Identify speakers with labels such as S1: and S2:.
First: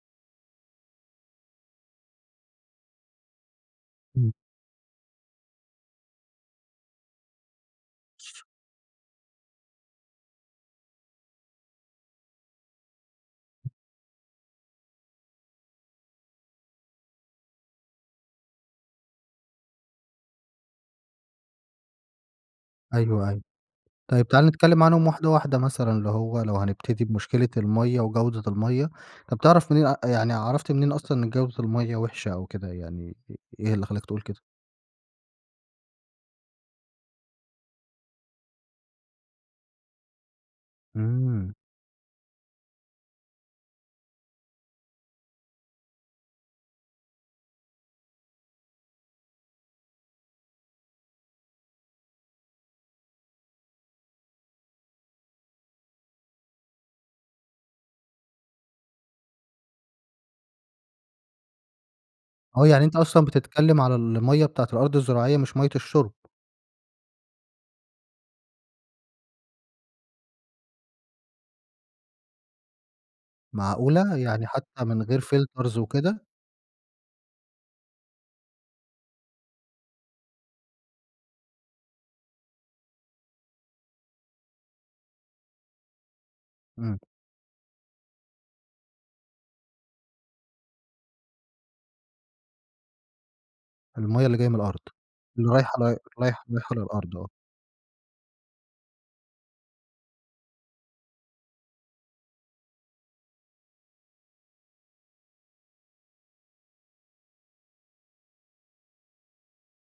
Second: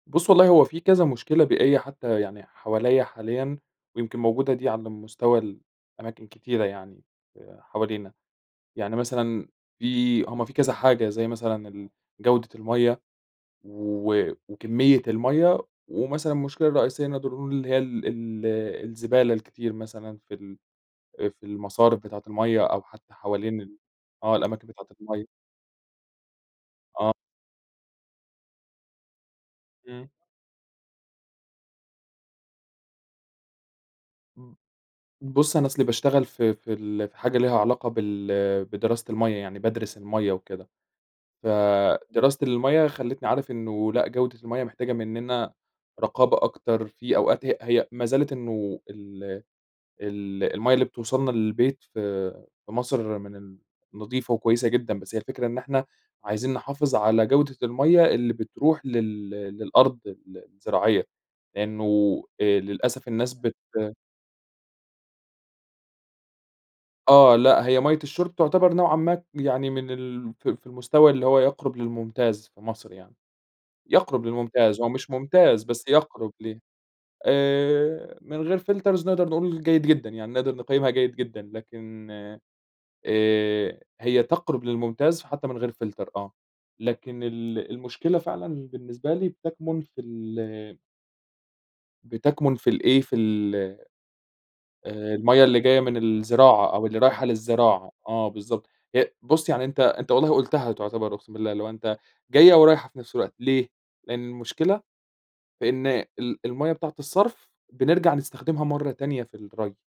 S1: بُص، والله هو في كذا مشكلة بيئية حتى يعني حواليّا حاليًا، ويمكن
S2: إمم.
S1: موجودة دي على مستوى الأماكن كتيرة يعني حوالينا. يعني مثلًا في هم في كذا حاجة زي مثلًا الجودة المَيّة و وكمية المَيّة، ومثلً ا المشكلة الرئيسية نقدر نقول اللي هي ال ال الزبالة الكتير مثلًا في ال في المصارف بتاعة المَيّة، أو حتى
S2: أيوه، أيوه.
S1: حوالين ال
S2: طيب،
S1: آه،
S2: تعالَ
S1: الأماكن
S2: نتكلم
S1: بتاعة
S2: عنهم
S1: المَيّة.
S2: واحدة واحدة مثلًا، اللي هو لو هنبتدي
S1: آه.
S2: بمشكلة المَيّة وجودة المَيّة، طب، بتعرف منين
S1: إمم.
S2: يعني عرفت منين أصلًا إن جودة المَيّة وحشة أو كده يعني؟ إيه اللي خلاك تقول كده؟
S1: امم، بُص، أنا أصلي باشتغل في في ال في حاجة ليها علاقة بال بدراسة المَيّة، يعني بادرس المَيّة وكده.
S2: إمم.
S1: فدراسة المَيّة خلّتني عارف إنه لأ، جودة المَيّة محتاجة مننا رقابة أكتر، في أوقات هي هي ما زالت إنه ال ال المَيّة اللي بتوصلنا للبيت في في مصر من ال نضيفة وكويسة جدًا، بس هي الفكرة إن إحنا عايزين نحافظ على جودة المَيّة اللي بتروح لل للأرض ال الزراعية. لأنه آآ،
S2: آه، يعني أنت
S1: للأسف
S2: أصلًا
S1: الناس بت
S2: بتتكلم على المَيّة بتاعة الأرض الزراعية مش مَيّة الشرب.
S1: آه، لا، هي مَيّة الشُرب تعتبر نوعًا ما يعني من ال ف في المستوى اللي هو يقرب للممتاز في مصر يعني.
S2: معقولة!
S1: يقرب
S2: يعني
S1: للممتاز،
S2: حتى
S1: هو
S2: من
S1: مش
S2: غير
S1: ممتاز
S2: فلترز
S1: بس
S2: وكده؟
S1: يقرب ليه. آآ، من غير فلترز نقدر نقول جيد جدًا، يعني نقدر نقيمها جيد جدًا لكن آآ، هي تقرب للممتاز حتى من غير فلتر آه.
S2: إمم.
S1: لكن ال المشكلة فعلًا بالنسبة لي تكمن في ال بتكمن في الإيه، في ال
S2: المَيّة اللي جاية من الأرض،
S1: آآ، المَيّة
S2: اللي
S1: اللي
S2: رايحة
S1: جاية من
S2: رايحة
S1: الزراعة
S2: رايحة
S1: أو اللي
S2: للأرض
S1: رايحة
S2: آه.
S1: للزراعة، آه، بالضبط. هي بُص، يعني أنت أنت والله قُلتها تعتبر أقسم بالله اللي هو أنت جاية ورايحة في نفس الوقت، ليه؟ لأن المشكلة فإن ال المَيّة بتاعة الصرف، بنرجع نستخدمها مرة تانية في الري.